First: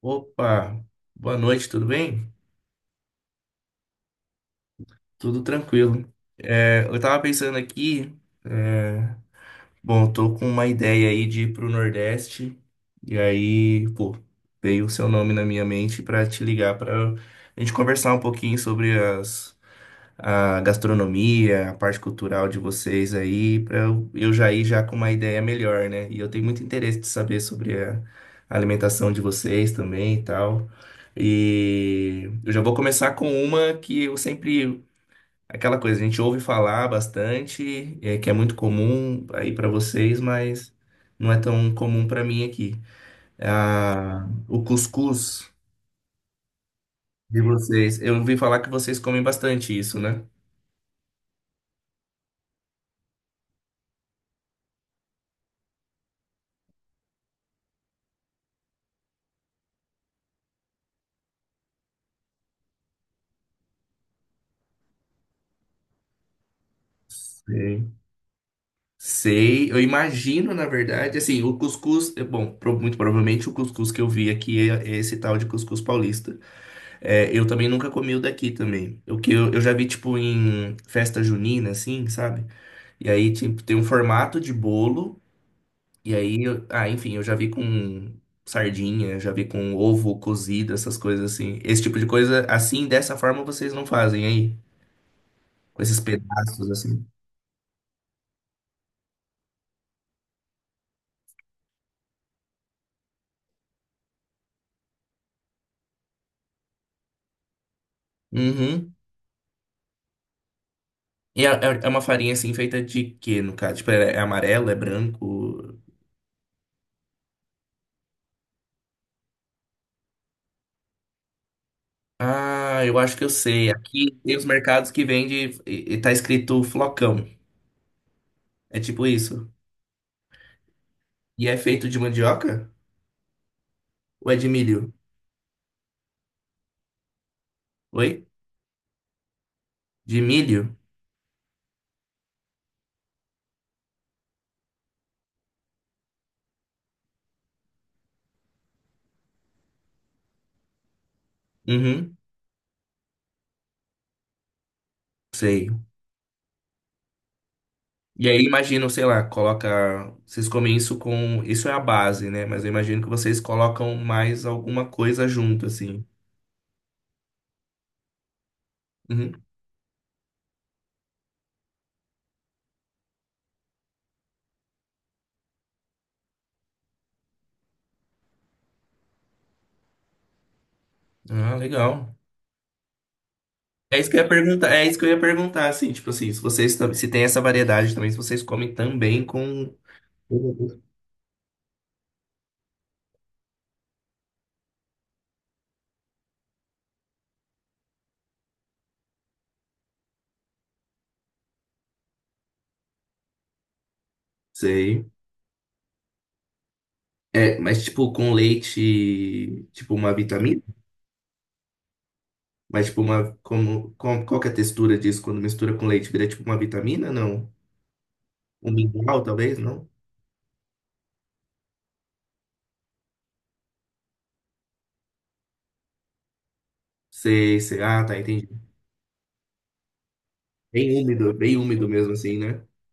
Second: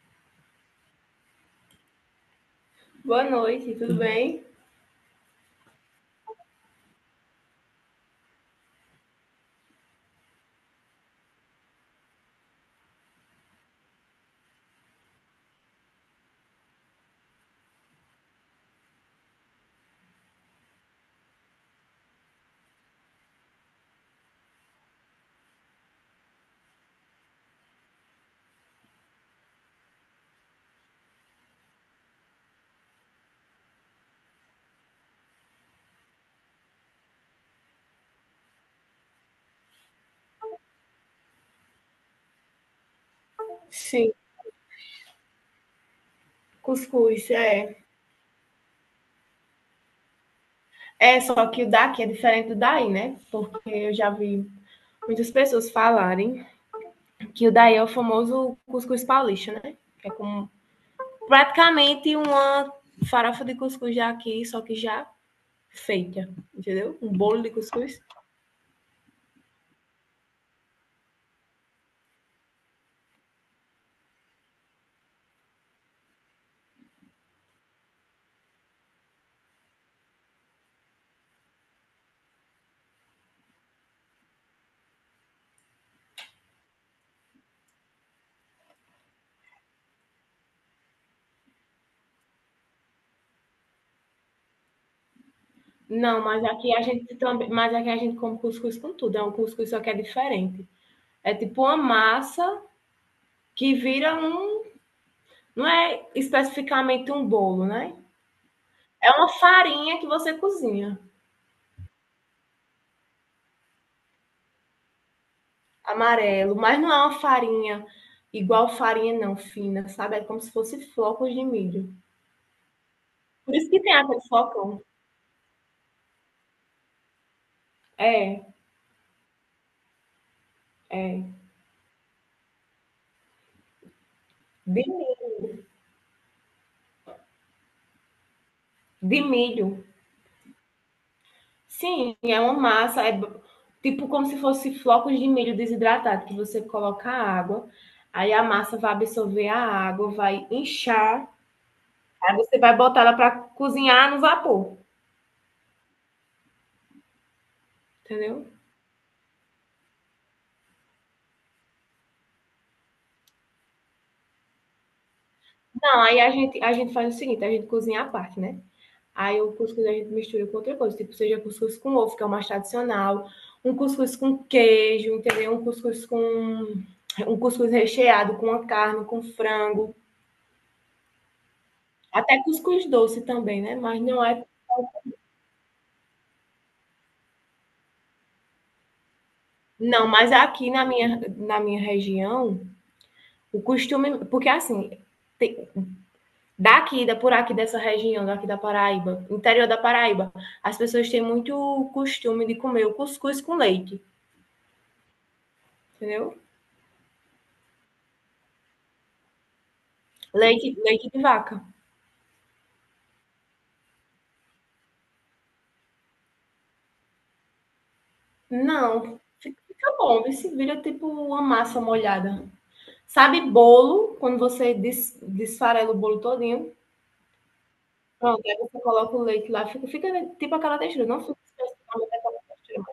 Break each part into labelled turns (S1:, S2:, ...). S1: Opa, boa noite, tudo bem?
S2: Boa noite, tudo bem?
S1: Tudo tranquilo. Eu tava pensando aqui, é, bom, eu tô com uma ideia aí de ir pro Nordeste, e aí, pô, veio o seu nome na minha mente pra te ligar pra gente conversar um pouquinho sobre as a gastronomia, a parte cultural de vocês aí, para eu já ir já com uma ideia melhor, né? E eu tenho muito interesse de saber sobre a alimentação de vocês também e tal. E eu já vou começar com uma que eu sempre, aquela coisa, a gente ouve falar bastante, que é muito comum aí para vocês, mas não é tão comum para mim aqui.
S2: Sim,
S1: Ah, o cuscuz
S2: cuscuz,
S1: de
S2: é.
S1: vocês. Eu ouvi falar que vocês comem bastante isso, né?
S2: É, só que o daqui é diferente do daí, né? Porque eu já vi muitas pessoas falarem que o daí é o famoso cuscuz paulista, né? É como praticamente uma farofa de cuscuz já aqui, só que já feita, entendeu? Um bolo de
S1: Sim.
S2: cuscuz.
S1: Sei, eu imagino, na verdade, assim, o cuscuz, é bom, muito provavelmente o cuscuz que eu vi aqui é esse tal de cuscuz paulista. É, eu também nunca comi o daqui também. O que eu já vi, tipo, em festa junina, assim, sabe? E aí, tipo, tem um formato de bolo, e aí, ah, enfim, eu já vi com sardinha, já vi com ovo cozido, essas coisas assim. Esse tipo de coisa, assim, dessa forma, vocês não fazem aí, com esses
S2: Não, mas
S1: pedaços,
S2: aqui a
S1: assim.
S2: gente também, mas aqui a gente come cuscuz com tudo, é um cuscuz só que é diferente. É tipo uma massa que vira um, não é especificamente um bolo, né?
S1: Uhum.
S2: É uma farinha que você cozinha,
S1: E é uma farinha assim feita de quê, no caso? Tipo, é amarelo, é branco?
S2: amarelo, mas não é uma farinha igual farinha não, fina, sabe? É como se fosse flocos de milho.
S1: Ah, eu acho que eu
S2: Por
S1: sei.
S2: isso que tem
S1: Aqui
S2: aquele
S1: tem os
S2: flocão.
S1: mercados que vende e tá escrito flocão.
S2: É,
S1: É tipo isso.
S2: é.
S1: E é feito de mandioca? Ou é de
S2: De,
S1: milho?
S2: milho.
S1: Oi?
S2: De milho.
S1: De milho?
S2: Sim, é uma massa, é tipo como se fosse flocos de milho desidratado, que você coloca a água, aí a massa vai absorver a água, vai inchar,
S1: Uhum,
S2: aí você vai botar ela para cozinhar no vapor,
S1: sei. E aí
S2: entendeu?
S1: imagino, sei lá, coloca. Vocês comem isso com. Isso é a base, né? Mas eu imagino que vocês colocam mais alguma coisa junto,
S2: Não,
S1: assim.
S2: aí a gente faz o seguinte, a gente cozinha à parte, né?
S1: Uhum.
S2: Aí o cuscuz a gente mistura com outra coisa, tipo, seja cuscuz com ovo, que é o mais tradicional, um cuscuz com queijo, entendeu? Um cuscuz com um cuscuz recheado com a carne, com frango,
S1: Ah, legal.
S2: até cuscuz doce também, né?
S1: É
S2: Mas
S1: isso que eu
S2: não
S1: ia
S2: é.
S1: perguntar, é isso que eu ia perguntar, assim, tipo assim, se se tem essa variedade também, se vocês comem também com
S2: Não, mas aqui na minha região, o costume, porque assim, tem- daqui, da por aqui dessa região, daqui da Paraíba, interior da Paraíba, as pessoas têm muito costume de comer o cuscuz com leite,
S1: sei.
S2: entendeu?
S1: É, mas tipo com leite, tipo uma vitamina?
S2: Leite, leite de vaca.
S1: Mas tipo uma como com, qual que é a textura disso quando mistura com leite? Vira tipo uma vitamina? Não. Um
S2: Não,
S1: mingau, talvez,
S2: fica
S1: não?
S2: fica bom. Esse se vira tipo uma massa molhada. Sabe bolo, quando você desfarela o bolo todinho?
S1: Sei, sei. Ah, tá,
S2: Pronto,
S1: entendi.
S2: aí você coloca o leite lá, fica tipo aquela textura, não fica
S1: Bem úmido
S2: especificamente
S1: mesmo assim,
S2: a
S1: né?
S2: textura.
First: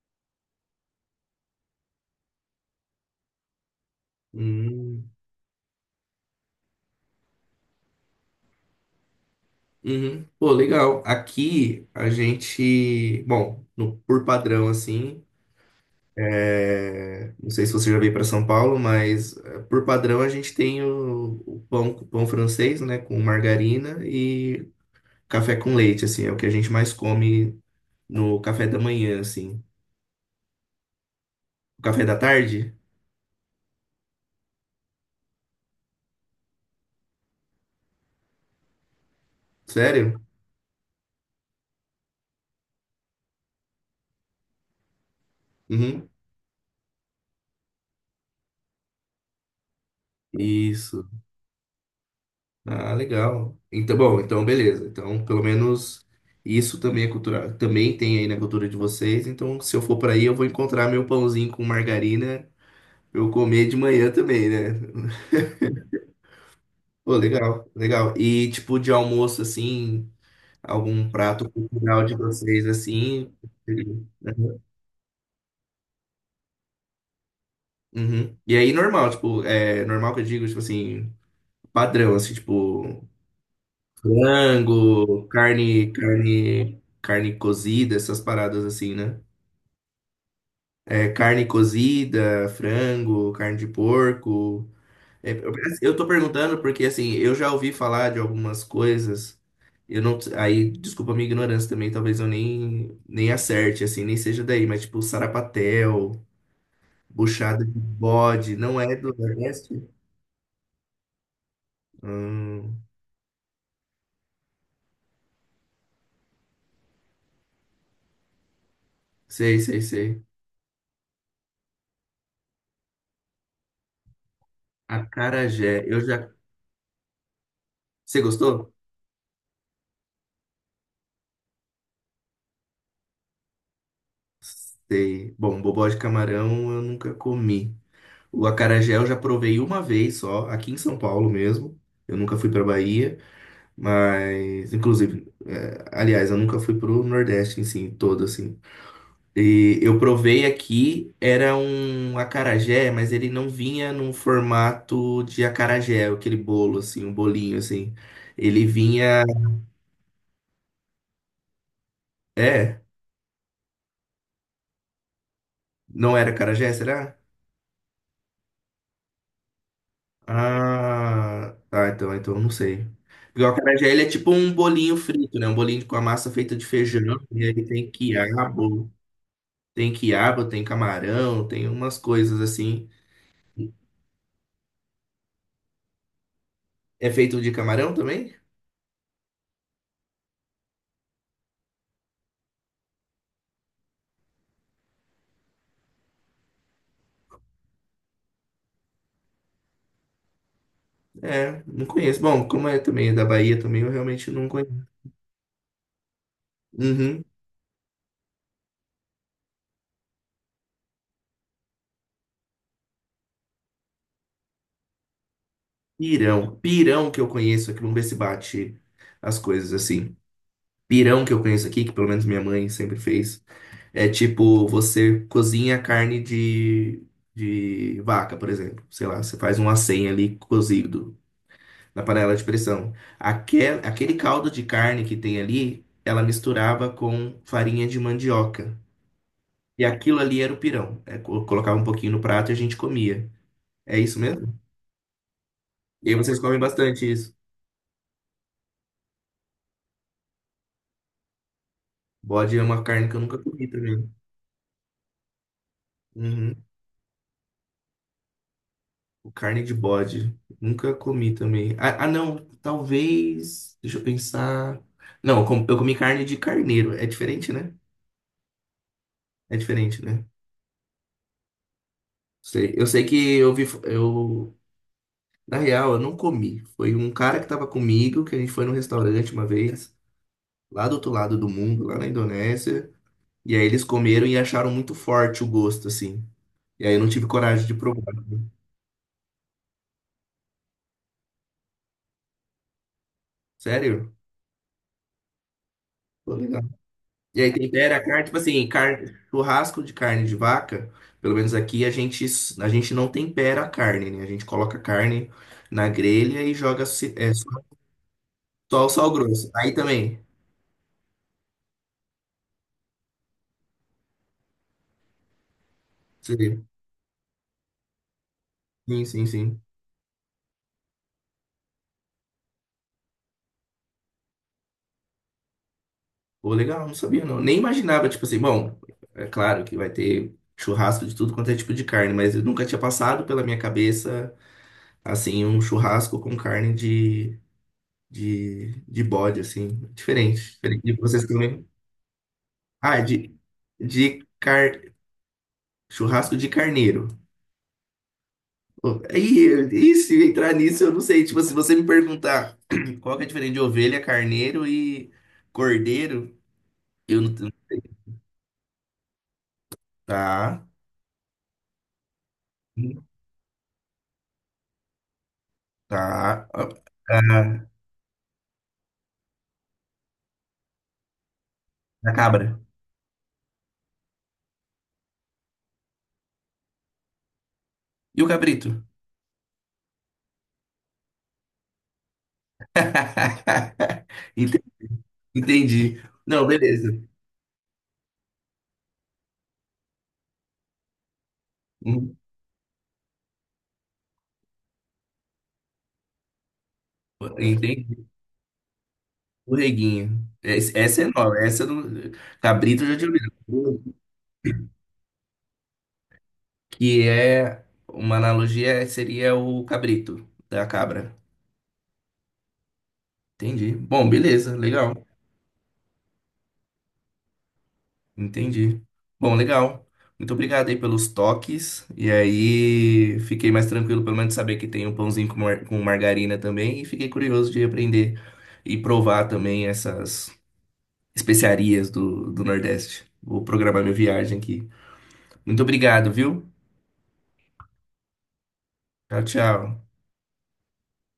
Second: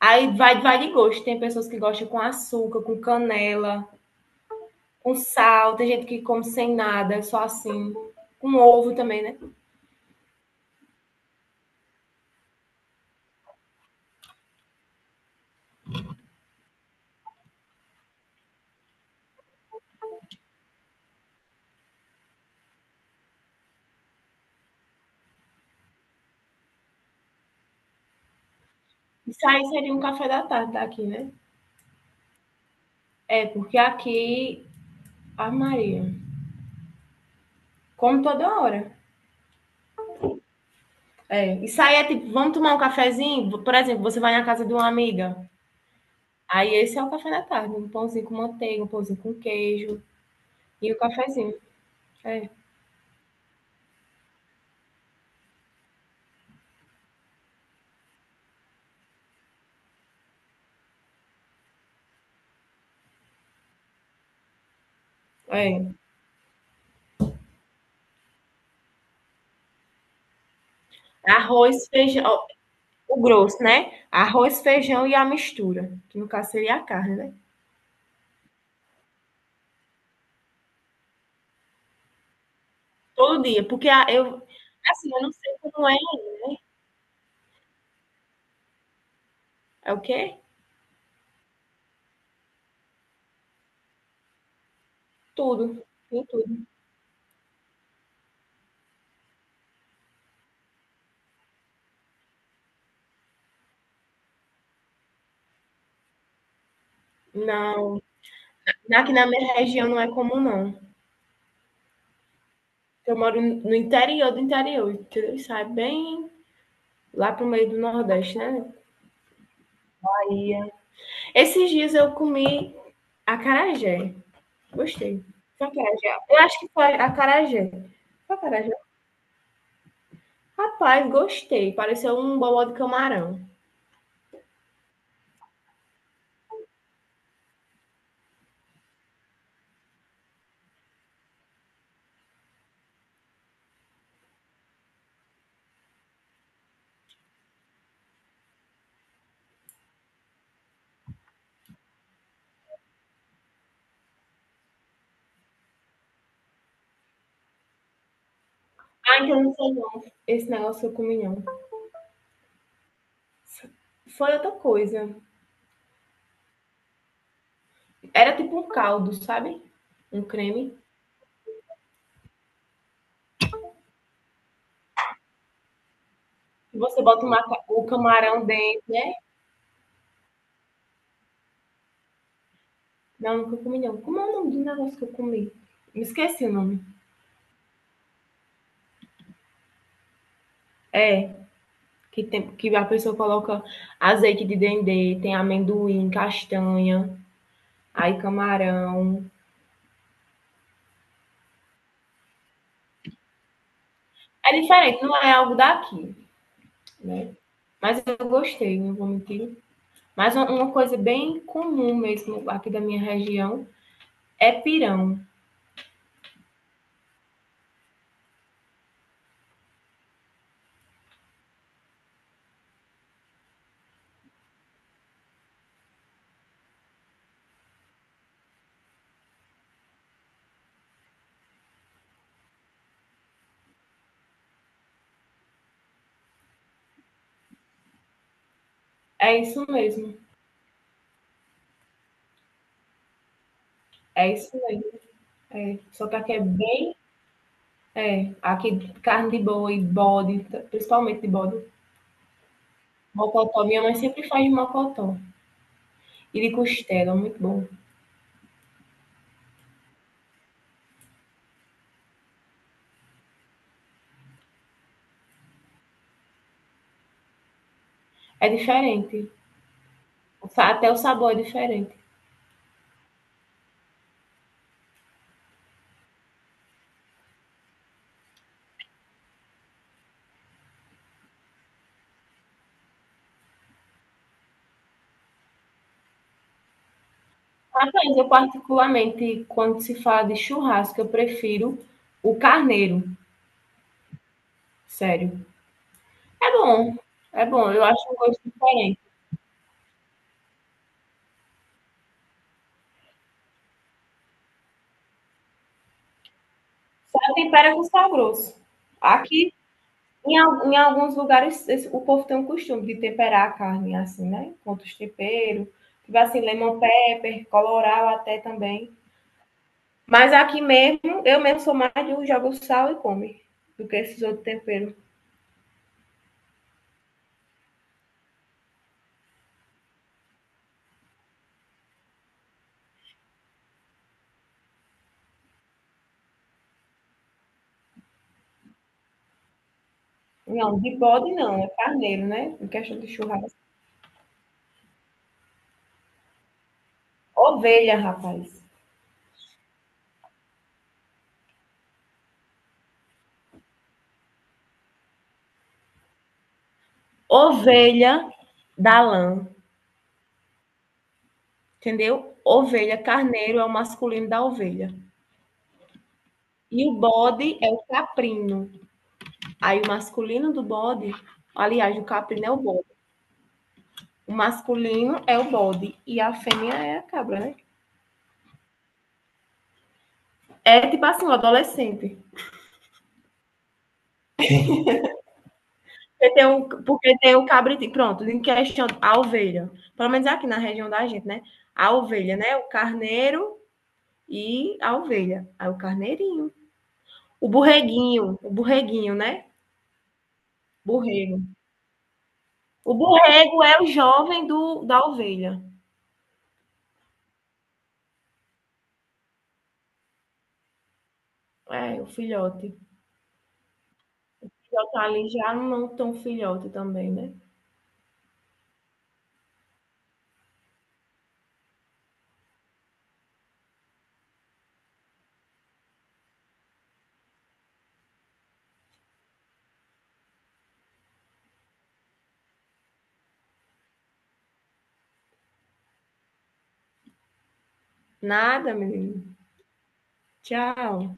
S2: Aí vai de gosto, tem pessoas que gostam com açúcar, com canela,
S1: Hum.
S2: com sal, tem gente que come sem nada, só assim, com ovo também, né.
S1: Uhum. Pô, legal. Aqui a gente, bom, por padrão assim, é, não sei se você já veio para São Paulo, mas por padrão a gente tem o pão francês, né, com margarina e café com leite, assim, é o que a gente mais come no café da manhã,
S2: Isso
S1: assim.
S2: aí seria um café da tarde daqui, né.
S1: O café da tarde?
S2: É, porque aqui, a Maria, come toda hora.
S1: Sério?
S2: É, e sair é tipo, vamos tomar um cafezinho? Por exemplo, você vai na casa de uma amiga.
S1: Uhum.
S2: Aí esse é o café da tarde, um pãozinho com manteiga, um pãozinho com queijo e o
S1: Isso.
S2: cafezinho. É,
S1: Ah, legal. Então, bom, então beleza. Então, pelo menos isso também é cultura, também tem aí na cultura de vocês. Então, se eu for para aí, eu vou encontrar meu pãozinho com margarina, pra eu comer de manhã também, né?
S2: é.
S1: Pô, legal, legal. E tipo de almoço assim, algum prato
S2: Arroz,
S1: cultural de
S2: feijão, ó,
S1: vocês
S2: o
S1: assim.
S2: grosso, né?
S1: Uhum.
S2: Arroz, feijão e a mistura, que no caso seria a carne, né?
S1: Uhum. E aí normal, tipo, é normal que eu digo, tipo assim, padrão, assim, tipo,
S2: Todo dia, porque assim, eu
S1: frango,
S2: não sei como é,
S1: carne cozida, essas paradas assim, né?
S2: é o quê?
S1: É, carne cozida, frango, carne de porco. É, Eu
S2: Tudo,
S1: eu tô
S2: tem
S1: perguntando
S2: tudo.
S1: porque, assim, eu já ouvi falar de algumas coisas. Eu não. Aí, desculpa a minha ignorância também, talvez eu nem acerte, assim, nem seja daí, mas tipo, sarapatel, buchada de
S2: Não,
S1: bode, não é
S2: aqui
S1: do
S2: na minha região
S1: Nordeste?
S2: não é comum, não.
S1: Hum,
S2: Eu moro no interior do interior, entendeu? Isso é bem lá pro meio do Nordeste, né?
S1: sei, sei, sei.
S2: Aí Esses dias eu comi acarajé. Gostei.
S1: Acarajé, eu
S2: Acarajé.
S1: já.
S2: Eu acho que foi acarajé.
S1: Você
S2: Foi acarajé.
S1: gostou?
S2: Rapaz, gostei. Pareceu um bobó de camarão.
S1: Sei. Bom, bobó de camarão eu nunca comi. O acarajé eu já provei uma vez só, aqui em São Paulo mesmo. Eu nunca fui pra Bahia. Mas, inclusive, aliás, eu nunca fui pro Nordeste em si, todo assim. E eu provei aqui, era um acarajé, mas ele não vinha num formato de acarajé, aquele bolo assim, um bolinho assim. Ele
S2: Ah,
S1: vinha,
S2: então não foi não. Esse negócio eu comi não.
S1: é,
S2: Foi outra coisa.
S1: não era acarajé, será?
S2: Era tipo um caldo, sabe? Um creme.
S1: Ah, tá, então, então eu não sei. Porque o acarajé, ele é tipo um bolinho frito, né? Um bolinho com a massa feita de
S2: Você
S1: feijão,
S2: bota uma
S1: e aí
S2: o
S1: tem
S2: camarão dentro,
S1: quiabo,
S2: né?
S1: tem quiabo, tem camarão, tem umas coisas assim.
S2: Não, nunca comi não. Como é o nome do negócio que eu comi? Me esqueci o nome.
S1: É feito de camarão também?
S2: É, que, tem, que a pessoa coloca azeite de dendê, tem amendoim, castanha. Aí camarão.
S1: É, não conheço. Bom, como é também é da Bahia também, eu realmente não
S2: É
S1: conheço.
S2: diferente, não é algo daqui,
S1: Uhum.
S2: né? Mas eu gostei, não vou mentir. Mas coisa bem comum mesmo aqui da minha região é pirão.
S1: Pirão. Pirão que eu conheço aqui, vamos ver se bate as coisas assim. Pirão que eu conheço aqui, que pelo menos minha mãe sempre fez, é tipo, você cozinha carne de vaca, por exemplo. Sei lá, você faz um acém ali cozido na panela de pressão. Aquele caldo de carne que tem ali, ela misturava com farinha de mandioca.
S2: É isso
S1: E
S2: mesmo.
S1: aquilo ali era o pirão. É, colocava um pouquinho no prato e a gente comia. É isso
S2: É isso
S1: mesmo?
S2: mesmo. É. Só
S1: E aí
S2: que aqui
S1: vocês
S2: é
S1: comem
S2: bem.
S1: bastante isso.
S2: É. Aqui carne de boi, bode, principalmente de bode.
S1: Bode é uma carne que eu nunca
S2: Mocotó.
S1: comi
S2: Minha mãe
S1: também.
S2: sempre faz de mocotó. E de
S1: Uhum.
S2: costela, muito bom.
S1: Carne de bode. Nunca comi também. Ah, ah, não. Talvez. Deixa eu pensar. Não, eu comi carne de carneiro. É diferente, né?
S2: É diferente.
S1: É diferente, né?
S2: Até o sabor é diferente.
S1: Sei. Eu sei que eu vi. Eu... Na real, eu não comi. Foi um cara que tava comigo, que a gente foi num restaurante uma vez, lá do outro lado do mundo, lá na Indonésia. E aí eles comeram e acharam muito forte o gosto, assim. E aí eu não tive coragem de provar,
S2: Rapaz, eu
S1: né?
S2: particularmente, quando se fala de churrasco, eu prefiro o carneiro,
S1: Sério?
S2: sério.
S1: Pô,
S2: É
S1: legal.
S2: bom,
S1: E
S2: é
S1: aí
S2: bom, eu
S1: tempera a
S2: acho um
S1: carne, tipo
S2: gosto
S1: assim,
S2: diferente.
S1: churrasco de carne de vaca, pelo menos aqui a gente não tempera a carne, né? A gente coloca a carne na grelha e joga
S2: Só
S1: só
S2: tempera com sal grosso.
S1: só o sal grosso.
S2: Aqui,
S1: Aí também.
S2: em alguns lugares, o povo tem o costume de temperar a carne assim, né? Com outros temperos, tipo assim,
S1: Sim,
S2: lemon pepper, colorau até também.
S1: sim, sim, sim.
S2: Mas aqui mesmo, eu mesmo sou mais de um jogo sal e come, do que esses outros temperos.
S1: Pô, legal, não sabia não. Nem imaginava, tipo assim, bom, é claro que vai ter churrasco de tudo quanto é tipo de carne, mas eu nunca tinha passado pela minha cabeça assim, um churrasco com carne de bode, assim, diferente,
S2: Não,
S1: diferente de
S2: de
S1: vocês
S2: bode não,
S1: também.
S2: é carneiro, né? Em questão
S1: Ah,
S2: de churrasco.
S1: de car... churrasco de carneiro.
S2: Ovelha, rapaz.
S1: Pô, aí, e se entrar nisso, eu não sei, tipo, se você me perguntar qual que é a diferença de ovelha, carneiro e cordeiro, eu não...
S2: Ovelha da lã,
S1: Tá,
S2: entendeu? Ovelha, carneiro é o masculino da ovelha.
S1: tá, ah,
S2: E o bode
S1: ah,
S2: é o caprino. Aí o masculino do bode, aliás, o
S1: a
S2: caprino é o
S1: cabra.
S2: bode. O masculino é o bode e a fêmea é a cabra, né?
S1: E o cabrito?
S2: É tipo assim, o adolescente.
S1: Ente- Entendi.
S2: Porque tem
S1: Não,
S2: o,
S1: beleza.
S2: porque tem o cabritinho. Pronto, em questão, a ovelha. Pelo menos aqui na região da gente, né? A
S1: Hum,
S2: ovelha, né? O carneiro e a ovelha. Aí o carneirinho. O
S1: Entendi.
S2: borreguinho, o borreguinho, né?
S1: Borreguinho. Essa é nova.
S2: Borrego.
S1: Essa do cabrito eu
S2: O
S1: já tinha
S2: borrego é o
S1: ouvido.
S2: jovem do, da ovelha.
S1: Que é uma analogia seria o cabrito da cabra.
S2: É, o filhote. O
S1: Entendi. Bom, beleza,
S2: filhote
S1: legal.
S2: tá ali já não tão filhote também, né?
S1: Entendi. Bom, legal. Muito obrigado aí pelos toques. E aí, fiquei mais tranquilo, pelo menos, de saber que tem um pãozinho com, com margarina também. E fiquei curioso de aprender e provar também essas especiarias do Nordeste. Vou programar minha viagem aqui. Muito obrigado, viu?
S2: Nada,
S1: Tchau,
S2: menino.
S1: tchau.
S2: Tchau.